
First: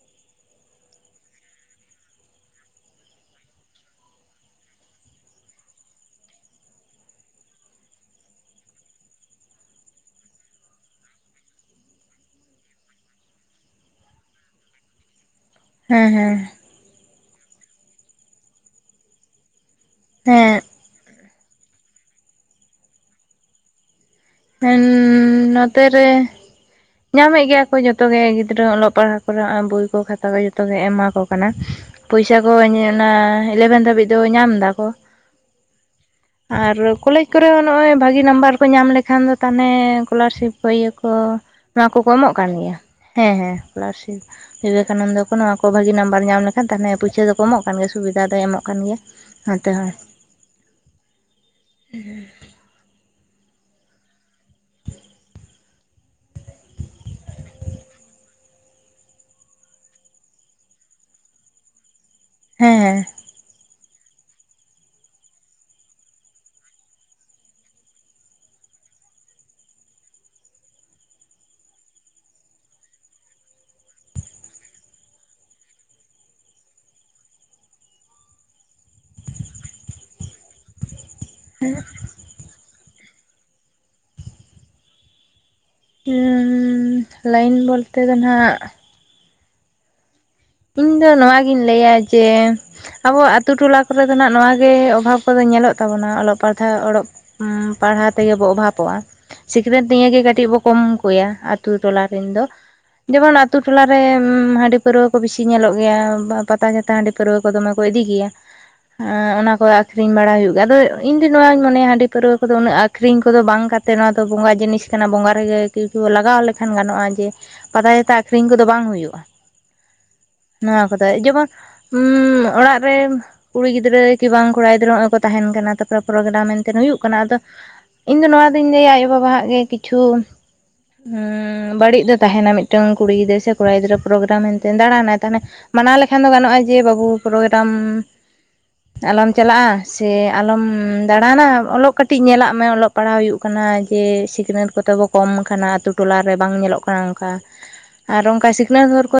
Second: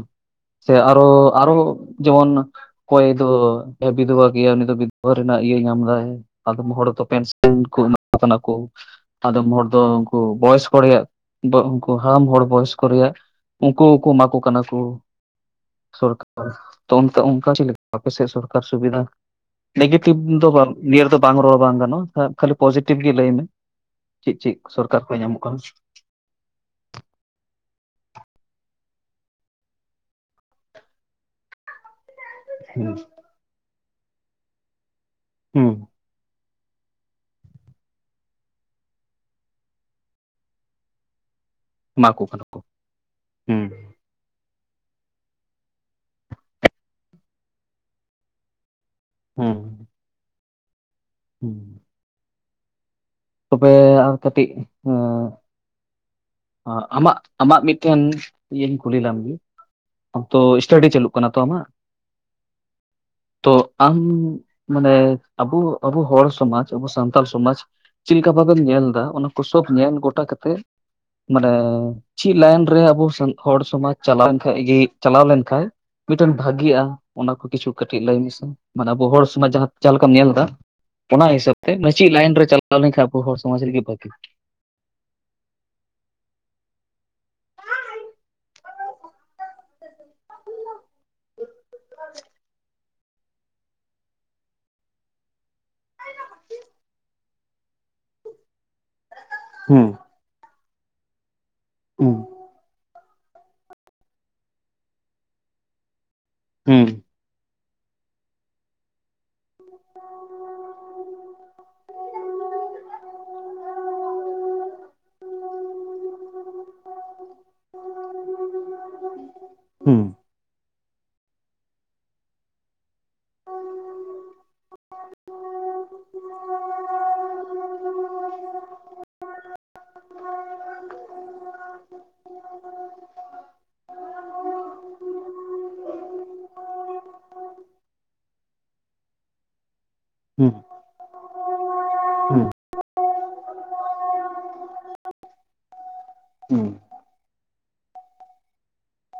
ᱥᱮ ᱟᱨᱚ ᱟᱨᱚ ᱡᱮᱢᱚᱱ ᱚᱠᱚᱭ ᱫᱚ ᱵᱤᱫᱵᱟ ᱜᱮᱭᱟ ᱩᱱᱤ ᱫᱚ ᱵᱤ ᱼᱼ ᱫᱷᱚᱵᱟ ᱨᱮᱱᱟᱜ ᱤᱭᱟᱹ ᱧᱟᱢ ᱫᱟᱭ ᱟᱫᱚᱢ ᱦᱚᱲ ᱫᱚ ᱯᱮᱱᱥᱮᱱ ᱠᱚ ᱮᱢᱟ ᱠᱚ ᱠᱟᱱᱟ ᱠᱚ ᱟᱫᱚᱢ ᱦᱚᱲ ᱫᱚ ᱩᱱᱠᱩ ᱵᱚᱭᱚᱥᱠᱚ ᱨᱮᱭᱟᱜ ᱩᱱᱠᱩ ᱦᱟᱲᱟᱢ ᱦᱚᱲ ᱵᱚᱭᱚᱥᱠᱚ ᱨᱮᱭᱟᱜ ᱾ ᱩᱱᱠᱩ ᱠᱩ ᱮᱢᱟ ᱠᱚ ᱠᱟᱱᱟ ᱠᱩ ᱦᱮᱸ ᱥᱚᱨᱠᱟᱨ ᱛᱚ ᱚᱱᱠᱟ ᱚᱱᱠᱟ ᱪᱮᱫ ᱞᱮᱠᱟ ᱟᱯ ᱥᱮᱫ ᱥᱚᱨᱠᱟᱨ ᱥᱩᱵᱤᱫᱷᱟ ᱱᱮᱜᱮᱴᱤᱵᱷ ᱫᱚ ᱦᱮᱸ ᱵᱟᱝ ᱱᱤᱭᱟᱹ ᱫᱚ ᱵᱟᱝ ᱨᱚᱲ ᱵᱟᱝ ᱜᱟᱱᱚᱜᱼᱟ ᱠᱷᱟᱹᱞᱤ ᱯᱚᱡᱮᱴᱤᱵᱷ ᱜᱮ ᱞᱟᱹᱭ ᱢᱮ᱾ ᱪᱮᱫ ᱪᱮᱫ ᱦᱮᱸ ᱥᱚᱨᱠᱟᱨ ᱠᱷᱚᱱ ᱧᱟᱢᱚᱜ ᱠᱟᱱᱟ ᱱᱚᱛᱮ ᱨᱮ ᱧᱟᱢᱮᱫ ᱜᱮᱭᱟ ᱠᱚ ᱡᱚᱛᱚᱜ ᱜᱮ ᱜᱤᱫᱽᱨᱟᱹ ᱚᱞᱚᱜ ᱯᱟᱲᱦᱟᱜ ᱠᱚᱨᱮ ᱵᱳᱭ ᱠᱚ ᱠᱷᱟᱛᱟ ᱠᱚ ᱡᱚᱛᱚᱜᱮ ᱮᱢᱟ ᱠᱚ ᱠᱟᱱᱟ ᱾ ᱯᱚᱭᱥᱟ ᱠᱚ ᱦᱩᱸ ᱚᱱᱟ ᱤᱞᱮᱵᱷᱮᱱ ᱫᱷᱟᱹᱵᱤᱡ ᱫᱚ ᱧᱟᱢ ᱫᱟᱠᱚ ᱦᱩᱸ ᱟᱨ ᱠᱚᱞᱮᱡᱽ ᱠᱚᱨᱮ ᱦᱚᱸ ᱱᱚᱜ ᱚᱭ ᱵᱷᱟᱜᱤ ᱱᱟᱢᱵᱟᱨ ᱠᱚ ᱧᱟᱢ ᱞᱮᱠ ᱮᱱᱠᱷᱟᱱ ᱫᱚ ᱛᱟᱦᱚᱞᱮ ᱮ ᱠᱚᱞᱟᱨᱥᱤᱯ ᱠᱚ ᱤᱭᱟᱹ ᱠᱚ ᱚᱱᱟ ᱠᱚ ᱠᱚ ᱮᱢᱟ ᱮᱢᱚᱜ ᱠᱟᱱᱟ ᱠᱟᱱ ᱠᱚ ᱜᱮᱭᱟ ᱦᱮᱸ ᱦᱮᱸ ᱦᱩᱸ ᱥᱠᱚᱞᱟᱨᱥᱤᱯ ᱵᱤᱵᱮᱠᱟᱱᱚᱱᱫᱚ ᱠᱚ ᱱᱚᱣᱟ ᱠᱚ ᱵᱷᱟᱹᱜᱤ ᱱᱟᱢᱵᱟᱨ ᱧᱟᱢ ᱞᱮᱠᱷᱟᱱ ᱛᱟᱦᱚᱞᱮ ᱯᱩᱭᱥᱟᱹ ᱫᱚ ᱠᱚᱢᱚᱜ ᱠᱟᱱ ᱜᱮᱭᱟ ᱥᱩᱵᱤᱫᱟ ᱫᱚᱭ ᱮᱢᱚᱜ ᱠᱟᱱ ᱜᱮᱭᱟ᱾ ᱦᱩᱸ ᱱᱚᱛᱮ ᱦᱳ [inaudible] ᱛᱚᱵᱮ ᱟᱨ ᱠᱟᱹᱴᱤᱡ ᱟᱢᱟᱜ ᱟᱢᱟᱜ ᱢᱤᱫᱴᱮᱱ ᱤᱭᱟᱹᱧ ᱠᱩᱞᱤ ᱞᱮᱢᱜᱮ ᱟ ᱛᱚ ᱥᱴᱟᱰᱤ ᱪᱟᱹᱞᱩᱜ ᱠᱟᱱᱟ᱾ ᱛᱚ ᱟᱢᱟᱜ ᱦᱮᱸ ᱛᱚ ᱟᱢ ᱢᱟᱱᱮ ᱟᱵᱚ ᱟᱵᱚ ᱦᱚᱲ ᱥᱚᱢᱟᱡᱽ ᱟᱵᱚ ᱥᱟᱱᱛᱟᱞ ᱥᱚᱢᱟᱡᱽ ᱪᱮᱫ ᱞᱮᱠᱟ ᱵᱷᱟᱵᱮᱢ ᱧᱮᱞ ᱮᱫᱟ ᱚᱱᱟ ᱠᱚ ᱥᱚᱵ ᱧᱮᱞ ᱜᱚᱴᱟ ᱠᱟᱛᱮᱜ ᱢᱟᱱᱮ ᱪᱮᱫ ᱞᱟᱭᱤᱱ ᱨᱮ ᱟᱵᱚ ᱦᱚᱲ ᱥᱚᱢᱟᱡᱽ ᱪᱟᱞᱟᱣ ᱠᱷᱟᱱ ᱜᱮ ᱪᱟᱞᱟᱣ ᱞᱮᱱᱠᱟᱱᱡ ᱢᱤᱫᱴᱮᱱ ᱵᱷᱟᱜᱤᱜᱼᱟ ᱚᱱᱟ ᱠᱚ ᱠᱤᱪᱷᱩ ᱠᱟᱹᱴᱤᱡ ᱞᱟᱹᱭ ᱢᱮᱥᱮ ᱢᱟᱱᱮ ᱟᱵᱚ ᱦᱚᱲ ᱥᱚᱢᱟᱡᱽ ᱡᱟᱦ.. ᱡᱟᱦᱟᱸ ᱞᱮᱠᱟᱢ ᱧᱮᱞ ᱮᱫᱟ ᱚᱱᱟ ᱦᱤᱥᱟᱹᱵ ᱛᱮ ᱢᱟ. ᱡᱷᱤ ᱞᱟᱭᱤᱱ ᱨᱮ ᱪᱟᱞᱟᱣ ᱞᱮᱱᱠᱷᱟᱱ ᱟᱵᱚ ᱦᱚᱲ ᱥᱚᱢᱟᱡᱽ ᱨᱮᱜᱮ ᱵᱷᱟᱜᱤ ᱦᱚᱸ ᱞᱟᱭᱤᱱ ᱵᱚᱞᱛᱮ ᱫᱚ ᱦᱟᱸᱜ ᱤᱧ ᱫᱚ ᱱᱚᱣᱟᱜᱤᱧ ᱞᱟᱹᱭᱟ ᱡᱮ ᱟᱵᱚ ᱟᱹᱛᱩ ᱴᱚᱞᱟ ᱠᱚᱨᱮ ᱫᱚ ᱦᱟᱸᱜ ᱱᱚᱣᱟ ᱜᱮ ᱚᱵᱷᱟᱣ ᱠᱚᱫᱚ ᱧᱮᱞᱚᱜ ᱛᱟᱵᱚᱱᱟ ᱚᱞᱚᱜ ᱯᱟᱲᱦᱟᱜ ᱚᱞᱚᱜ ᱯᱟᱲᱦᱟᱣ ᱛᱮᱜᱮ ᱵᱚ ᱚᱵᱷᱟᱯᱚᱜ-ᱟ ᱥᱤᱠᱨᱮᱴ ᱦᱩᱸ ᱱᱤᱭᱟᱹᱜᱮ ᱠᱟᱹᱴᱤᱡ ᱵᱚ ᱠᱚᱢ ᱠᱚᱭᱟ ᱟᱛ ᱴᱚᱞᱟᱮᱱ ᱦᱩᱸ ᱨᱮᱱ ᱫᱚ ᱡᱮᱢᱚᱱ ᱟ ᱟᱛᱳ ᱴᱚᱞᱟᱮ ᱦᱟᱺᱰᱤ ᱯᱟᱹᱨᱣᱨᱟᱹ ᱠᱚ ᱵᱤᱥᱤ ᱧᱮᱞᱚᱜ ᱜᱮᱭᱟ ᱯᱟᱛᱟ ᱦᱩᱸ ᱡᱟᱛᱟ ᱦᱟᱺᱰᱤ ᱯᱟᱹᱨᱣᱟᱹ ᱠᱚ ᱫᱚᱢᱮ ᱠᱚ ᱤᱫᱤ ᱜᱮᱭᱟ᱾ ᱟᱨ ᱚᱱᱟ ᱠᱚ ᱟᱹᱠᱷᱨᱤᱧ ᱵᱟᱲᱟ ᱦᱩᱭᱩᱜ ᱜᱮᱭᱟ ᱟᱫᱚ ᱤᱧ ᱫᱚ ᱱᱚᱣᱟᱧ ᱢᱚᱱᱮᱭᱟ ᱦᱟᱺᱰᱤ ᱯᱟᱹᱨᱣᱟᱹ ᱠᱚᱫᱚ ᱩᱱᱟᱹᱜ ᱟᱹᱠᱷᱨᱤᱧ ᱠᱚᱫᱚ ᱵᱟᱝ ᱠᱚᱛᱮᱫ ᱱᱚᱣᱟ ᱛᱚ ᱵᱚᱸᱜᱟ ᱡᱤᱱᱤᱥ ᱠᱟᱱᱟ ᱵᱚᱸᱜᱟ ᱨᱮᱜᱮ ᱠᱚ ᱞᱟᱜᱟᱣ ᱞᱮᱠᱷᱟᱱ ᱜᱟᱱᱚᱜᱼᱟ ᱡᱮ ᱯᱟᱛᱟ- ᱪᱷᱟᱛᱟ ᱟᱠᱷᱨᱤᱧ ᱠᱚᱫᱚ ᱵᱟᱝ ᱦᱩᱭᱩᱜᱼᱟ᱾ ᱦᱩᱸ ᱱᱚᱣᱟ ᱠᱚᱫᱚ ᱡᱮᱢᱚᱱ ᱩᱻ ᱚᱲᱟᱜ ᱨᱮ ᱠᱩᱲᱤ ᱜᱤᱫᱽᱨᱟᱹ ᱠᱤ ᱵᱟᱝ ᱠᱚᱲᱟ ᱜᱤᱫᱽᱨᱟᱹ ᱱᱚᱜᱼᱚᱭ ᱠᱚ ᱛᱟᱦᱮᱱ ᱠᱟᱱᱟ᱾ ᱛᱟᱨᱯᱚᱨ ᱯᱨᱳᱜᱟᱨᱢ ᱢᱮᱱᱛᱮ ᱦᱩᱭᱩᱜ ᱠᱟᱱᱟ᱾ ᱟᱫᱚ ᱤᱧ ᱫᱚ ᱱᱚᱣᱟ ᱫᱚᱩᱧ ᱞᱟᱹᱭᱟ ᱟᱭᱳ ᱵᱟᱵᱟ-ᱟᱜ ᱜᱮ ᱠᱤᱪᱷᱩ ᱵᱟᱹᱲᱤᱡ ᱫᱚ ᱛᱟᱦᱮᱱᱟ ᱢᱤᱫᱴᱟᱝ ᱠᱩᱲᱤ ᱜᱤᱫᱽᱨᱟᱹ ᱥᱮ ᱠᱚᱲᱟ ᱜᱤᱫᱽᱨᱟᱹ ᱯᱨᱳᱜᱨᱟᱢ ᱮᱱᱛᱮ ᱫᱟᱲᱟᱱᱟᱭ ᱛᱟᱦᱚᱞᱮ ᱢᱟᱱᱟᱣ ᱞᱮᱠᱷᱟᱱ ᱫᱚ ᱜᱟᱱᱚᱜᱼᱟ ᱡᱮ ᱵᱟᱹᱵᱩ ᱯᱨᱳᱜᱨᱟᱢ ᱟᱞᱚᱢ ᱪᱟᱞᱟᱜᱼᱟ ᱥᱮ ᱦᱩᱸ ᱟᱞᱚᱢ ᱫᱟᱲᱟᱱᱟ ᱚᱞᱚᱜ ᱠᱟᱹᱴᱤᱡ ᱦᱩᱸ ᱧᱮᱞᱟᱜ ᱢᱮ ᱚᱞᱚᱜ ᱯᱟᱲᱦᱟᱣ ᱦᱩᱭᱩᱜ ᱠᱟᱱᱟ ᱡᱮ ᱥᱤᱠᱷᱱᱟᱹᱛ ᱠᱚᱛᱮ ᱵᱚ ᱠᱚᱢ ᱠᱟᱱᱟ ᱟᱹᱛᱳ ᱴᱚᱞᱟᱨᱮ ᱵᱟᱝ ᱦᱩᱸ ᱧᱮᱞᱚᱜ ᱠᱟᱱᱟ ᱚᱱᱠᱟ ᱟᱨ ᱚᱱᱠᱟ ᱥᱤᱠᱷᱱᱟᱹᱛ ᱦᱚᱨ ᱠᱚ